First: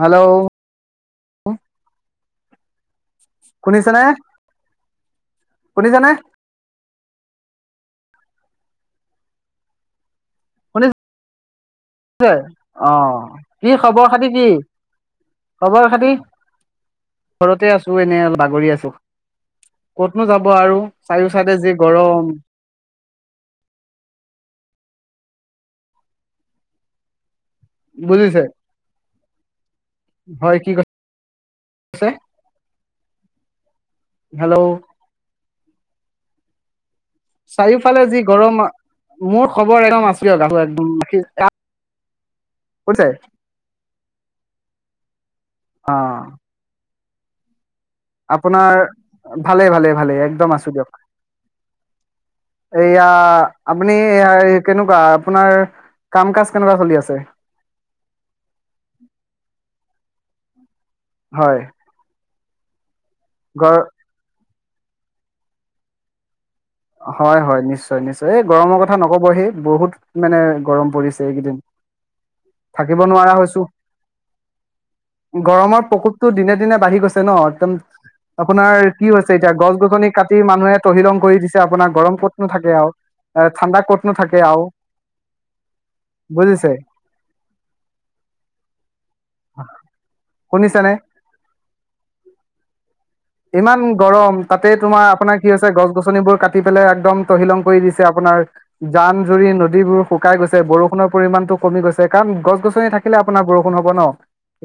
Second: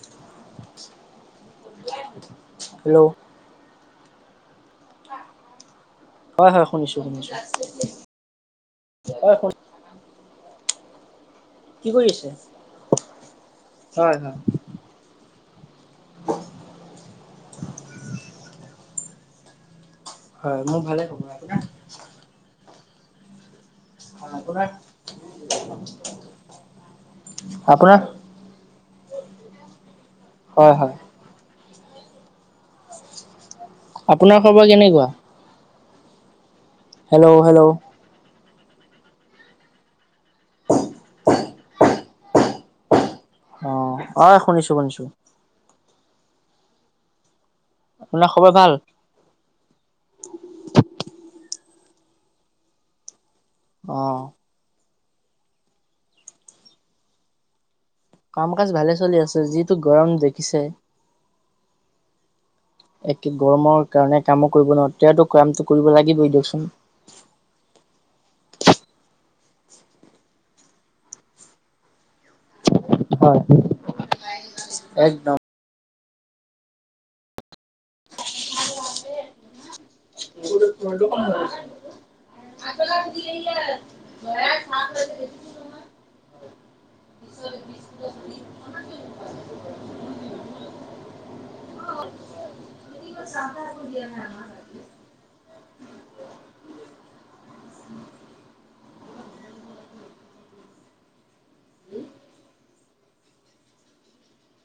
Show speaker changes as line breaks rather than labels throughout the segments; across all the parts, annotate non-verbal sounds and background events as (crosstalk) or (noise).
Hello
hello
শুনিছেনে। শুনিছেনে
হয় হয় শুনিছোঁ শুনিছোঁ। হয় শুনি
(unintelligible) ছে অহঁ কি খবৰ
হয়
খাতি
হয়।
কি? খবৰ খাতি ঘৰতে আছোঁ এনে অলপ বাগৰি আছোঁ। ক'তনো যাব
হয়
আৰু
মোৰ ভালে খবৰ
চাৰিও চাইেদে যি গৰম।
অহঁ কৰা
বুজিছে হয় কি কথাঁ কইছে
আপোনাৰ খবৰ কেনেকুৱা? Hello hello.
চাৰিওফালে যি গৰম মোৰ খবৰ একদম আছো আৰু একদম কৈছে।
অ, অ' শুনিছো, শুনিছো।
অ'।
খবৰ ভাল
আপোনাৰ ভালে, ভালে ভালেই একদম আছো দিয়ক। এয়া। আপুনি
অ
কেনেকুৱা আপোনাৰ কাম কাজ কেনেকুৱা চলি আছে।
কাম কাজ ভালে চলি আছে যিটো গৰম দেখ পিছে
হয়।
এক
ঘৰ
গৰমৰ কাৰণে কামক কৰিব নোৱাত তেয়াতো কামতো কৰিব লাগিবই দিয়কচোন।
হয় হয় নিশ্চয় নিশ্চয় এই গৰমৰ কথা নকব হে বহুত মানে গৰম পৰিছে এইকেইদিন। থাকিব নোৱাৰা
হয়
হৈছো
একদম
গৰমৰ প্ৰকোপ। তো দিনে দিনে বাঢ়ি গৈছে নত তম আপোনাৰ কি হৈছে এতিয়া গছ-গছনি কাটি মানুহে তহিলং কৰি দিছ তে আপোনাক গৰম ক'তনো থাকে আও। আ ঠাণ্ডা ক'তনো থাকে আও, বুজিছে? শুনিছে নে? ইমান গৰম তাতে তোমাৰ আপোনাক সি হৈছে গছ-গছনিবোৰ কাটি পেলাই একদম তটহিলং কৰি দিছে আপোনাৰ জান-জুৰি নদীবোৰ শুকাই গৈছে বৰষুণৰ পৰিমাণটো কমি গৈছে। কাৰণ গছ-গছনি থাকিলে আপোনাৰ বৰষুন হ'ব ন।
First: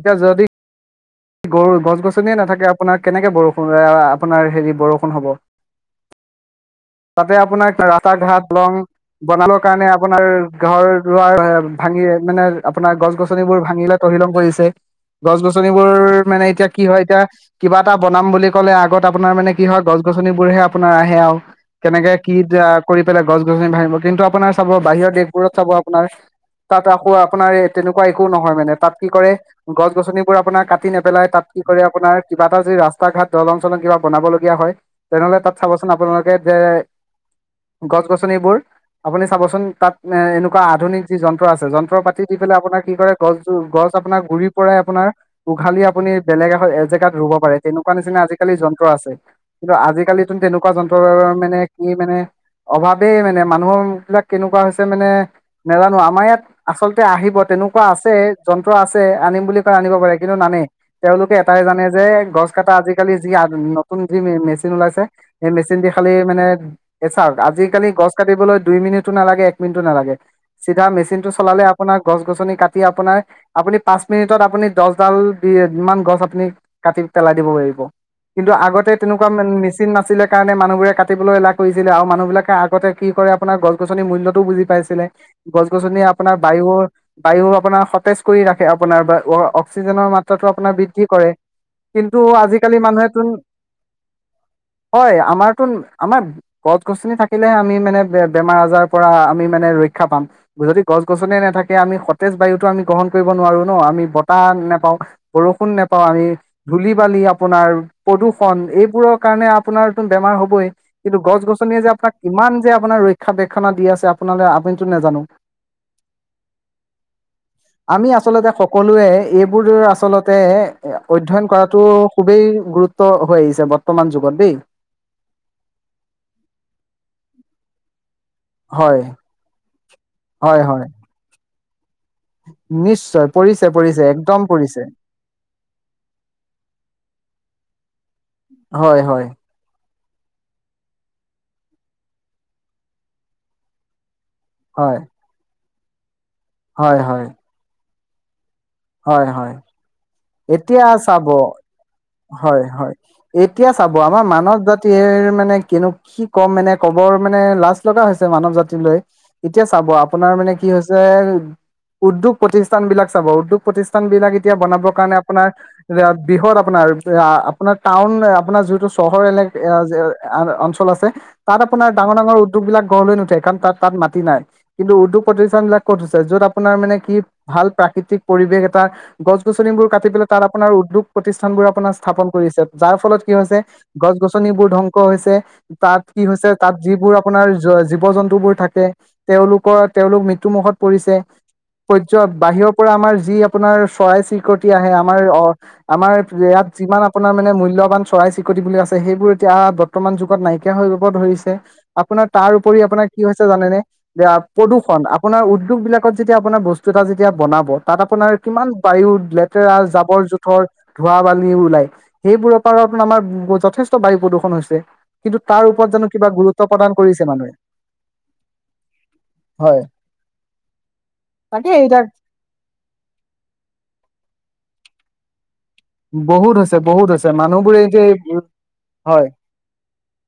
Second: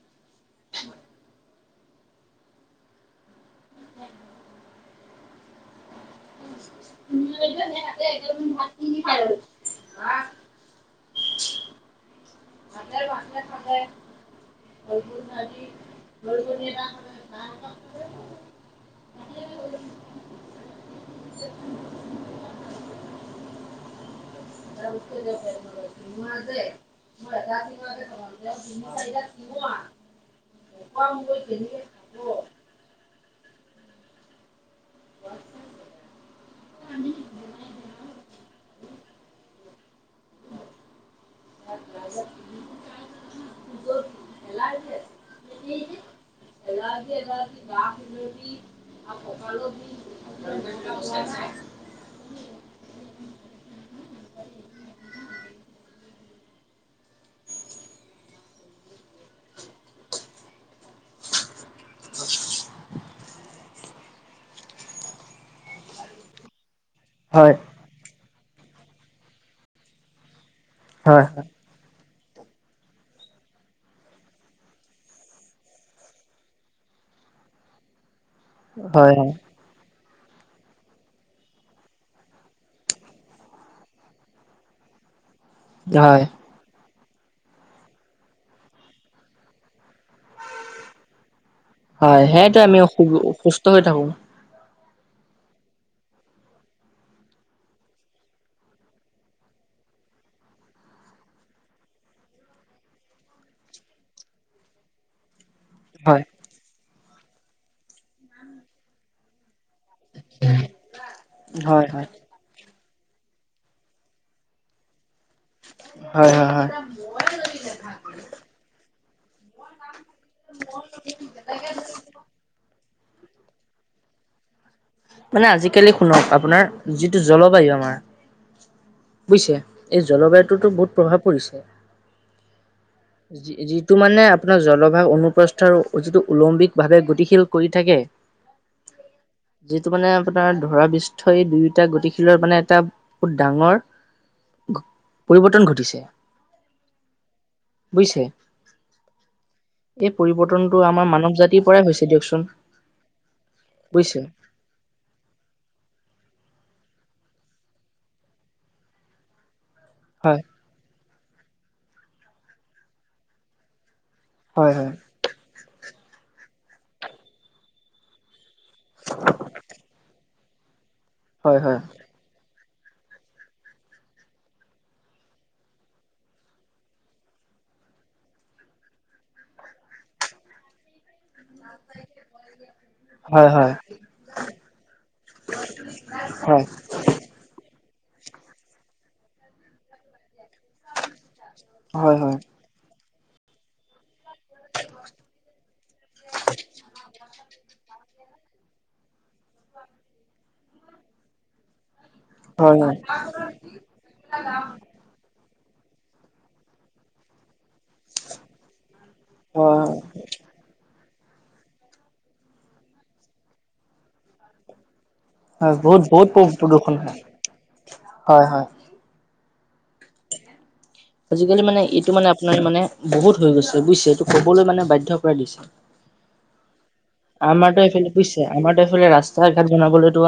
এতিয়া যদি
হয়।
গৰু-গছনিয়ে নাথাকে আপোনাৰ কেনেকে বৰষু আপোনাৰ হেৰি বৰষুণ হ'ব। তাতে আপোনাৰ (inaudible) ঘাট লং বনাবৰ কাৰণে আপোনাৰ ঘৰ দুৱাৰ ভাঙি মানে আপোনাৰ গছ-গছনিবোৰ ভাঙিলে তহিলং কৰিছে। গছ, গছনি? মানে এতিয়া কি হয়, এতিয়া কিবা এটা বনাম বুলি ক'লে আগত আপোনাৰ মানে কি হয়, গছ-গছনিবোৰহে আপোনাৰ আহে আৰু কেনেকে কি কৰি পেলাই গছ-গছনি ভঙিব কিন্তু? আপোনাৰ চাব বাহিৰৰ দেশবোৰত চাব আপোনাৰ তাত আকৌ আপোনাৰ তেনেকুৱা একো নহয় মানে। তাত কি কৰে গছ গছনিবোৰ আপোনাক? নেপেলাই তাত কি কৰে, আপোনাৰ কিবা এটা যদি-ৰাস্তা ঘাট দলং, চলং কিবা বনাব লগীয়া হয়। তেনেহলে তাত চাবচোন আপোনালোকে যে, গছ-গছনিবোৰ আপুনি চাবচোন। তাত এ, এনেকুৱা আধুনিক। য-যন্ত্ৰ আছে। যন্ত্ৰ পাতি দি পেলাই আপোনাৰ কি কৰে, গছ-গছ আপোনাৰ গুৰি পৰাই আপোনাৰ। উঘালি আপুনি বেলেগ এ, এজেগাত ৰুব পাৰে তেনেকুৱা নিচিনা আজিকালি যন্ত্ৰ আছে। কিন্তু আজিকালি তেনেকুৱা যন্ত্ৰৰ মানে কি মানে অভাৱেই মানে মানুহ বিলাক কেনেকুৱা হৈছে, মানে নাজানো আমাৰ ইয়াত আচলতে আহিব তেনেকুৱা আছে, যন্ত্ৰ আছে। আনিম বুলি কয় আনিব পাৰে। কিন্তু নানেই তেওঁলোকে এটাই জানে যে গছ কটা আজিকালি যি নতুন যি মেচিন ওলাইছে সেই মেচিন দি খালি মানে এ, চাওক
হয়
আজিকালি গছ? কাটিবলৈ দুই মিনিটো নালাগে, এক মিনিটো নালাগে। চিধা
হয়
মেচিন
হয়
টো চলালে আপোনাক? গছ-গছনি কাটি আপোনাৰ, আপুনি পচ মিনিটত আপুনি দহ ডাল যিমান গছ আপুনি কাটি পেলাই দিব পাৰিব। কিন্তু আগতে
হয়
তেনেকুৱা মেচিন নাছিল নাছিলে কাৰণে মানুহবোৰে কাটিবলৈ এলা কৰিছিলে, আৰু মানুহ বিলাকে আগতে কি কৰে, আপোনাৰ গছ গছনিৰ মূল্যটোও বুজি পাইছিলে। গছ, গছনি
হয়
আপোনাৰ বায়ুৰ বায়ু আপোনাৰ সতেজ কৰি ৰাখে, আপোনাৰ বা, অ। অক্সিজেনৰ মাত্ৰাটো আপোনাৰ বৃদ্ধি কৰে। কিন্তু
হয় সেইটোৱে
আজিকালি
আমি সু
মানুহ চোন
সুস্থ হৈ থাকো
হয়, আমাৰতো আমাৰ গছ-গছনি থাকিলেহে, আমি মানে বেমাৰ আজাৰৰ পৰা আমি মানে ৰক্ষা পাম। যদি গছ গছনিে নাথাকে আমি সতেজ বায়ুতো আমি গ্ৰহণ কৰিব নোৱাৰো ন। আমি ব তা, নেপাও। বৰষুণ নেপাওঁ,
হয়
আমি ধূলি। আপোনাৰ প্ৰদূষণ এইবোৰ কাৰনে আপোনাৰতোন বেমাৰ হ'বই, কিন্তু গছ-গছনিয়
হয়
যে
হয়
আপোনাক কিমান? যে আপোনাৰ ৰক্ষাবেক্ষণা দি আছে আপোনালৈ আপুনিতো নেজানো।
হয় হয় হয়।
আমি আচলতে সকলোৱে? এইবোৰ আ আচলতে অধ্যয়ন কৰাতটো খুবেই গুৰুত্ব। ত্ব হৈ আহিছে বৰ্তমান যুগত দেই।
মানে আজিকালি শুনক আপোনাৰ যিটো জলবায়ু আমাৰ
হয়
বুজিছে? এই
হয়
জলবায়ুততো
হয়
বহুত প্ৰভাৱ পৰিছে।
নিশ্চয়
যি
পৰিছে
যিটো
পৰিছে
মানে
একদম
আপোনাৰ
পৰিছে
জলভাগ অনুপ্ৰস্থৰ যিটো ওলম্বিক ভাৱে গতিশীল কৰি থাকে।
হয়, হয়।
যিটো মানে আপোনাৰ ধৰাপৃষ্ঠই দুয়োটা গতিশীলৰ মানে এটা বহুত ডাঙৰ
হয়
পৰিৱৰ্তন ঘটিছে (inaudible)
হয়, হয়।
বুজিছে?
হয়, হয়।
এই পৰিৱৰ্তনটো
এতিয়া
আমাৰ
চাব
মানৱ জাতিৰ পৰাই হৈছে দিয়কচোন
হয় হয় এতিয়া চাব
বুজিছে
আমাৰ মানৱ জা তিৰ মানে কিনো কি কম মানে ক'বৰ মানে লাজ লগা হৈছে মানৱ জাতিলৈ এতিয়া চাব আপোনাৰ
হয়
মানে কি হৈছে উদ্যোগ প্ৰতিষ্ঠান বিলাক চাব উদ্যোগ প্ৰতিষ্ঠান বিলাক এতিয়া
হয়
বনাব
হয়।
আপোনাৰ বৃহৎ আপোনাৰ আ আপোনাৰ টাউন আপোনাৰ যিহেতু চহৰ এলেক এয়া যে আ অঞ্চল আছে। তাত
হয় হয়
আপোনাৰ ডাঙৰ, ডাঙৰ উ দ্যোগ বিলাক গঢ় লৈ নুঠে কাৰণ তাত-তাত মাটি নাই, কিন্তু উদ্যোগ প্ৰতিষ্ঠান বিলাক ক'ত হৈছে য'ত আপোনাৰ মানে কি ভাল প্ৰাকৃতিক পৰিৱেশ এটা গছ -গছ বোৰ কাটি পেলাই তাত আপোনাৰ উদ্যোগ প্ৰতি স্থানবোৰ আপোনাৰ স্থাপন কৰিছে, যাৰ ফলত কি
হয়
হৈছে
হয়
গছ-গছনিবোৰ ধ্বংস হৈছে, তাত কি হৈছে
হয়
তাত যিবোৰ আপোনাৰ য যি জীৱ-জন্তুবোৰ থাকে তেওঁলোকৰ তেওঁলোক মৃ ত্যু মুখত পৰিছে,
হয় হয় হয়
সূৰ্য্য বাহিৰৰ পৰা আমাৰ যি আপোনাৰ চৰাই চিৰি কটি আহে আমাৰ অ, আমাৰ ইয়াত যিমান আপোনাৰ মানে মূল্যবান চৰাই-চৰিকটি বুলি আছে সেইবোৰ এতিয়া বৰ্তমান যুগত নাইকিয়া হৈ যাব ধৰিছে। আপোনাৰ তাৰ
হয়
উপৰি
হয়
আপোনাৰ কি হৈছে জানেনে? আ প্ৰদূষণ আপোনাৰ উ দ্যোগ বিলাকত যেতিয়া আপোনাৰ বস্তু এটা যেতিয়া বনাব তাত আপোনাৰ কিমানবা ৰ লেতেৰা
হয়
জাবৰ-জোথৰ ধোৱা-বালি ওলাই, সেইবোৰৰ পৰাতো আমাৰ যথেষ্ট বায়ু প্ৰদূৰষণ হৈছে। কিন্তু তাৰ
হয়
ওপৰত
বহুত
জানো
বহুত
কিবা গুৰুত্ব প্ৰদান
প্ৰদূষণ হয়।
কৰিছে মানুহে?
হয় হয়
হয়
আজিকালি
তাকে
মানে
এতিয়া
এইটো মানে আপোনাৰ মানে বহুত হৈ গৈছে বুজিছেটো ক'বলৈ মানে বাধ্য কৰাই দিছে
বহুত হৈছে। বহুত হৈছে মানুহবোৰে
আমাৰতো এইফালে
এতিয়া
বুইছে আমাৰতো এইফালে
হয়
ৰাস্তা-ঘাট বনাবলৈতো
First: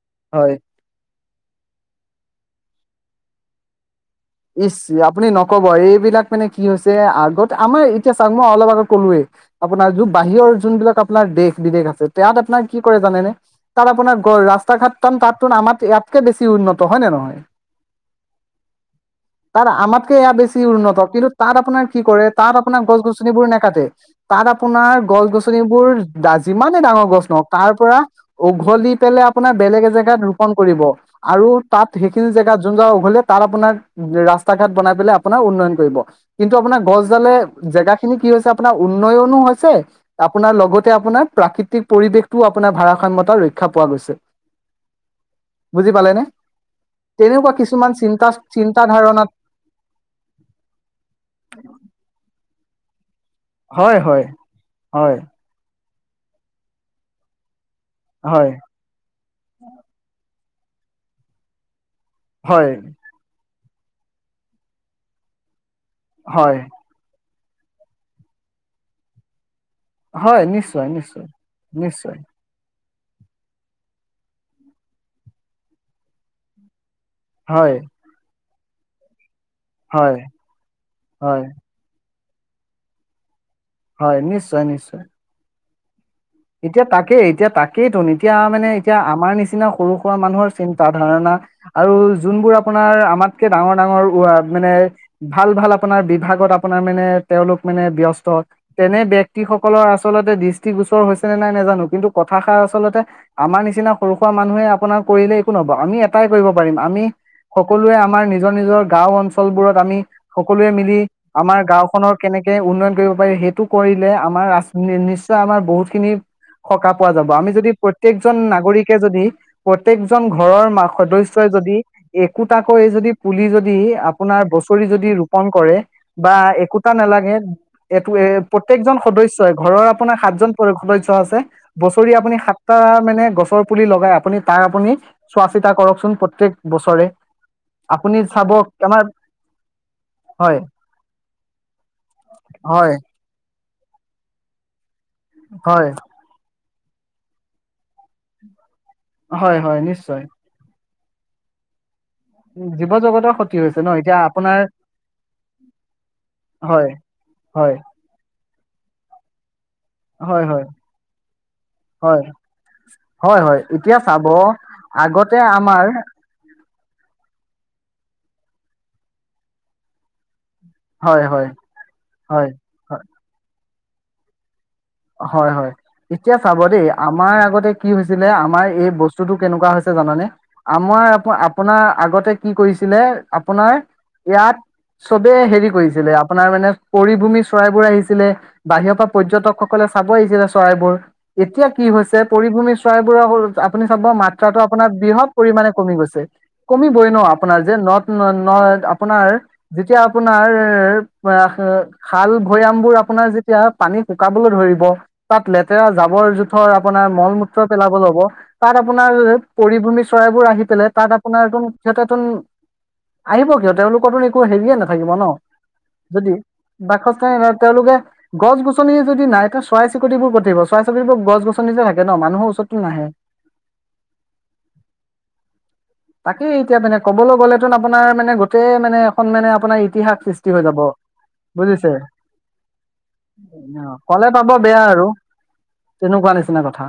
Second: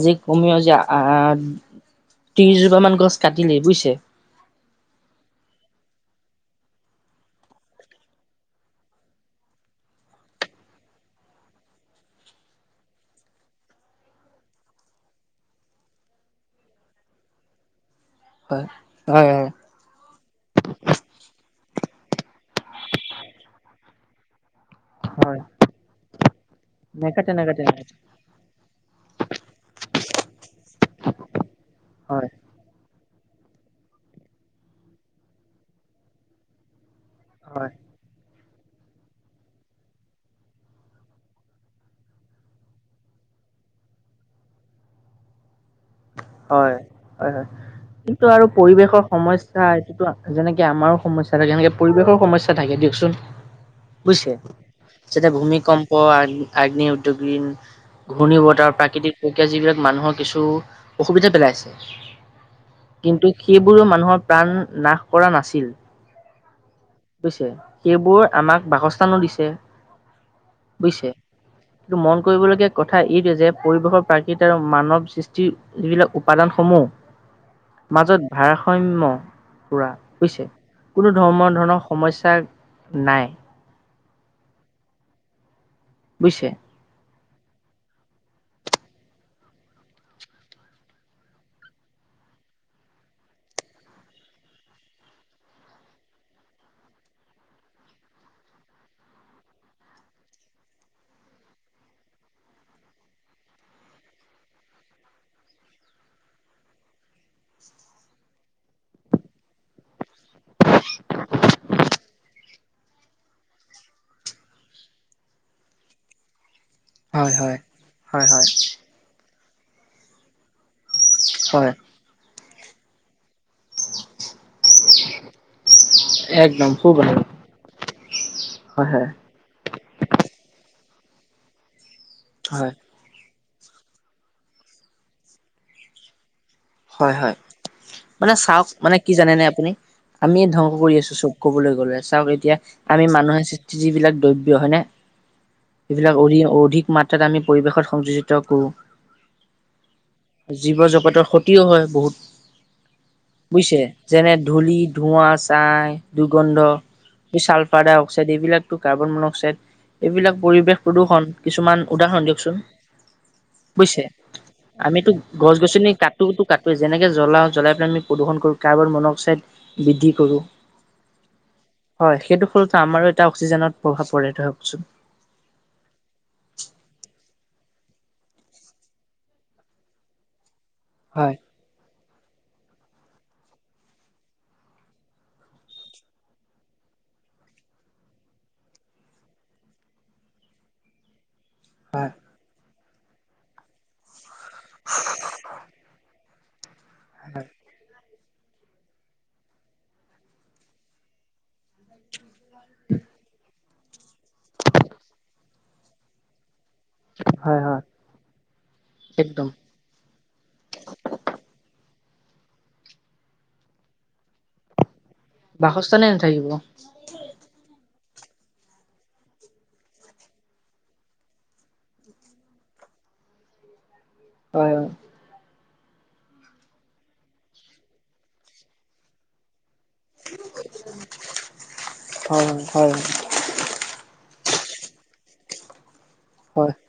আজি
হয়
কমেও যে আহ ত্ৰিশজোপা মান গছ কাটিলেই বুইছে
ইচ আপুনি নকব এইবিলাক মানে কি হৈছে আগতে আমাৰ এতিয়া চাওক মই অলপ আগত কলোৱেই আপোনাৰ য বাহিৰৰ যোনবিলাক আপোনাৰ দেশ বিদেশ আছে তাত আপোনাৰ কি কৰে জানেনে তাত আপোনাৰ ৰাস্তা ঘাট তাম তাততো আমাৰ ইয়াতকে বেছি উন্নত হয় নে নহয়
হয়। হয় হয়
তাত ভাতকে এয়া বেছি উন্নত কিন্তু তাত আপোনাৰ কি কৰে, তাত আপোনাৰ গছ গছনিবোৰ নাকাটে তাত আপোনাৰ
হয়
গছ-গছনিবোৰ যিমানে ডাঙৰ গছ
নেকাটে
নহওক
নেকাটে
তাৰ
নেকাটে
পৰা উঘলি পেলাই আপোনাৰ বেলেগ এজেগাত ৰোপন কৰিব আৰু তাত সেইখিনি
হয়
জেগাত যোন জা উঘলি তাত আপোনাৰ ৰাস্তা ঘাট বনাই পেলাই আপোনাৰ উন্নয়ন কৰিব, কিন্তু আপোনাৰ গছ
হয়
জেগা খিনি কি হৈছে- আপোনাৰ উন্নয়নো হৈছে, আপোনাৰ লগতে, আপোনাৰ প্ৰাকৃতিক পৰিৱেশটোও আপোনাৰ ভাৰাসাম্যয়তা ৰক্ষা পোৱা গৈছে। বুজি পালে ন!
হয় হয় হয়
তেনেকুৱা কিছুমান
কিন্তু
চিন্তা-
আৰু
চিন্তা
পৰিৱেশৰ
ধাৰণাত
সমস্য়া এইটোতো, যেনেকে আমাৰো সমস্যা থাকে, এনেকে পৰিৱেশৰ সমা- সমস্যা থাকে দিয়কচোন।
হয় হয়
বুজছে
হয়
যতে ভূমি কম, অ আগ্নি উদ্যোগী, ঘূৰ্ণিব,
হয়,
তাৰ প্ৰাকৃতিক প্ৰক্ৰিয়া, যিবিলাক মানুহৰ কিছু- অসুবিধা পেলাইছে।
হয়।
কিন্তু সেইবোৰো মানুহৰ প্ৰাণ নাশ কৰা নাছিল।
হয়।
বুইছে, সেইবোৰ আমাক বাসস্থানো দিছে।
হয় নিশ্চয়,
বুজিছে।
নিশ্চয়,
কিন্তু মন
নিশ্চয়,
কৰিবলগীয়া কথা এইটোৱে যে পৰিৱেশৰ প্ৰাকৃতি আৰু মানৱ সৃষ্টিৰ যিবিলাক উপাদানসমূহ-
হয়।
ভাৰাসাম্য- পুৰা
হয়,
হৈছে। কোনো
হয়,
ধৰ্মৰ ধৰণৰ- সমস্যা নাই।
হয় নিশ্চয়, নিশ্চয়।
বুজিছে।
এতিয়া তাকে- এতিয়া তাকেইতো, এতিয়া মানে (unintelligible) এতিয়া আমাৰ নিচিনা সৰু সুৰা মানুহৰ চিন্তা ধাৰণা আৰু যোনবোৰ আপোনাৰ আমাতকে ডাঙৰ ডাঙৰ মানে ভাল ভাল আপোনাৰ বিভাগত আপোনাৰ মানে তেওঁলোক মানে ব্যস্ত তেনে ব্যক্তিসকলৰ আচলতে দৃষ্টিগোচৰ হৈছে (unintelligible) সকলোৱে মিলি আমাৰ- গাঁওখনৰ কেনেকৈ উন্নয়ন কৰিব পাৰি সেইটো কৰিলে আমাৰ নিশ্চয় আমাৰ বহুতখিনি সকাহ পোৱা যাব
হয়
আমি
হয়
যদি
হয়
প্ৰত্যেকজন
হয়
নাগৰিকে যদি প্ৰত্যেকজন ঘৰৰ মা সদস্য়ই
হয়
যদি এই কুটাকৈ যদি পুলি যদি আপোনাৰ বছৰি যদি ৰোপণ কৰে বা
একদম
একোটা
খুব ভাল।
নালাগে এইটো এ
হয়
প্ৰত্যেকজন
হয়
সদস্যই ঘৰৰ আপোনাৰ সাতজন সদস্য চে বছৰি আপুনি
হয়।
সাতটা মানে গছ ৰ পুলি লগাই আপুনি তাক আপুনি চোৱা চিতা কৰকচোন প্ৰত্যেক বছৰে
হয় হয়
আপুনি
মানে
চাব
চাওক মানে
আমাৰ
কি জানে নে আপুনি আমি
হয়
ধ্বংস কৰি আছো চব কবলৈ গলে চাওক এতিয়া
হয়
আমি মানুহে যিবিলাক দ্ৰব্য হয় নে
হয়
এইবিলাক অধ-অধিক মাত্ৰাত আমি পৰিৱেশত সংযোজিত কৰোঁ।
হয়, হয়, নিশ্চয়।
প্ৰদৰ্শত তি হয় বহুত।
জীৱ জগতৰ ক্ষতি
বুজছে
হৈছে ন এতিয়া
যেনে
আপোনাৰ
ধূলি, ধোঁৱা, ছাই, দুৰ্গন্ধ,
হয় হয়
ছালফাৰ ডাই অক্সাইড এইবিলাক টো কাৰ্বন মনক্সাইড এইবিলাক
হয় হয়
পৰিৱেশ প্ৰদূৰ্ষণ কিছুমান
হয়
উদাহৰণ দিয়কচোন,
হয় হয় এতিয়া
বুজিছে
চাব
আমিতো
আগতে আমাৰ
গছ-গছনি কাট কা যেনেকে জ্বলা জ্বলাই পেলাই আম প্ৰদূষণ কৰো কাৰ্বাৰ মনক্সাইড বৃদ্ধি কৰোঁ।
হয় হয়
হয়, সেইটো ফলত আমাৰো এটা অক্সিজেনত প্ৰভাৱ পৰে ধৰকচোন।
হয়, হয় এতিয়া চাব দেই আমাৰ আগতে কি হৈছিলে আমাৰ এই বস্তুটো কেনেকুৱা হৈছে জানানে? আমাৰ
হয়
আপ-আপোনাৰ আগতে কি কৰিছিলে আপোনাৰ ইয়াত চবে হেৰি কৰিছিলে আপোনাৰ মানে পৰিভূমি চৰাইবোৰ আহিছিলে বাহিৰৰ পৰা পৰ্যটক ক'লে চাব আহিছিলে চৰাইবোৰ। এতিয়া কি
হয়
হৈছে পৰিভূমি ৰাইবোৰ হ'ল আপুনি চাব মা ত্ৰ্টো আপোনাৰ বৃহৎ পৰিমাণে কমি গৈছে। কমিবই ন'
হয়।
আপোনাৰ যে নথ ন' আপোনাৰ যেতিয়া আপোনাৰ খাল ভৈয়াম বোৰ আপোনাৰ যেতিয়া পানী শুক ধৰিব তাত লেতেৰা জাবৰ থৰ আপোনাৰ মল-মূত্ৰ
হয় হয়
পেলাব ল'ব তাত আপোনাৰ
একদম
পৰিভূমি চৰাইবোৰ আহি পেলাই তাত আপোনাৰদহ ইয়াতে নতুত আহিব কিয় তেওঁলোকো একো হেৰিয়ে নাথাকিব ন'
বাসস্থানে
যদি
নাথাকিব।
বাসস্থান নহ তেওঁলোকে গছ-গছনি যদি নাই চৰাই চিৰিকতিবোৰ পঠিব চৰাই চিৰিকতিবোৰ গছ-গছনিতে থাকে ন' মানুহৰ ওচৰতো নাহে।
হয়, হয়।
তাকেই এতিয়া মানে ক'বলৈ গ'লেতোন আপোনাৰ মানে গোটেই মানে এখন মানে আপোনাৰ ইতিহাস সৃষ্টি হৈ যাব বুজিছে
হয় হয়
অ'। পাব বেয়া আৰু তেনেকুৱা নিচিনা
হয়,
কথা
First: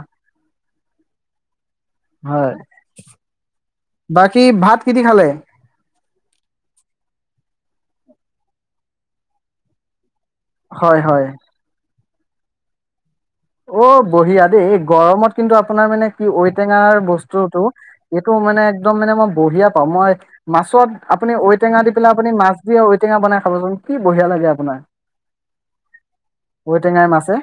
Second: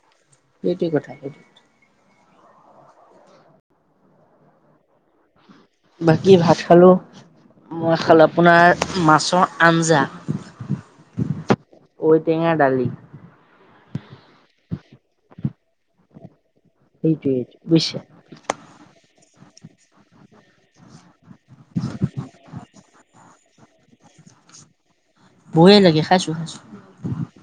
সেইটোৱে কথা, সেইটো কথা।
হয়। বাকি ভাত কেতি খালে?
বাকী ভাত খালো, মই খালো আপোনাৰ মাছৰ আঞ্জা।
হয় হয়।
টেঙা দালি।
অ বঢ়িয়া দেই এই গৰমত কিন্তু আপোনাৰ মানে কি। ঔটেঙাৰ
সেইটোৱে
বস্তুটো
বুজিছে
এইটো মানে একদম মানে মই। বঢ়িয়া পাওঁ মই মাছত। আপুনি ঔটেঙা দি পেলাই আপুনি মাছদিয়ে। ঔটেঙা বনাই খাবচোন কি বৰিয়া লাগে আপোনাৰ।
ভয়ে লাগে খাইছো খাইছো।
ঔটেঙাই মাছে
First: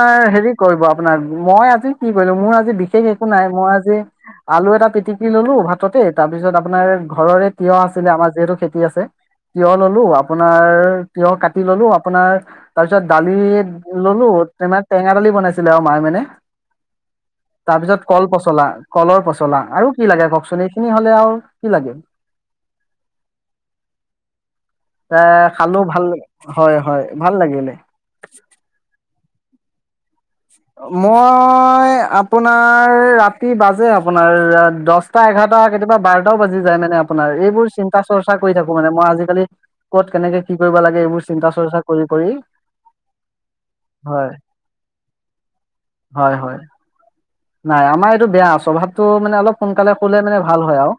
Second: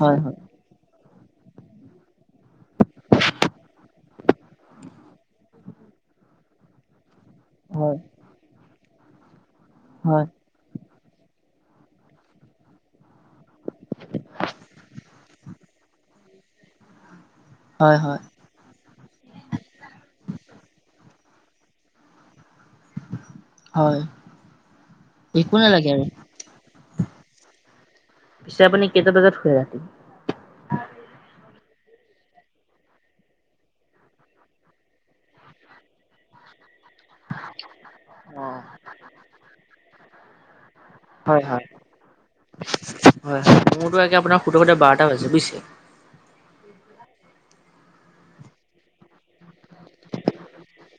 হয় হয়।
হেৰি কৰিব। আপোনাৰ মই আজি কি কৰিলো মোৰ আজি বিশেষ একো নাই মই আজি আলু এটা পিটিকি ললো ভাততে তাৰপিছত আপোনাৰ। ঘৰৰে তিয়হ
হয়
আছিলে আমাৰ যিহেতু খেতি আছে। তিয়হ ললো
হয়
আপোনাৰ তিয়হ কাটি। ললো আপোনাৰ তাৰ পিছত দালি ললো। তমে টেঙা দালি বনাইছিলে আৰু মায়ে মানে।
হয়
তাৰপিছত
হয়
কল পচলা। কলৰ পচলা আৰু কি লাগে কওকচোন এইখিনি হলে আৰু কি লাগে।
হয়।
এ
একো
খালো
নালাগে
ভাল
আৰু
হয় হয় ভাল লাগিলে।
পিছে আপুনি কেইটা বজাত ৰাতি।
মই। আপোনাৰ ৰাতি বাজে আপোনাৰ দহটা এঘাৰটা কেতিয়াবা বাৰটাও বাজি যায় মানে। আপোনাৰ এইবোৰ চিন্তা চৰ্চা
অ
কৰি থাকো মানে মই আজি কালি ক'ত। কেনে কি! কৰিব লাগে এইবোৰ
হয়,
চিন্তা
হয়,
চৰ্চা কৰি কৰি
হয়, হয় মোৰতো
হয়
আপোনাৰ সোধৰ সতে বাৰটা হৈছে।
হয় হয়। নাই আমাৰ এইটো বেয়া আ স্বভাৱতটো মানে অলপ সোনকালে কলে মানে ভাল হয় আও।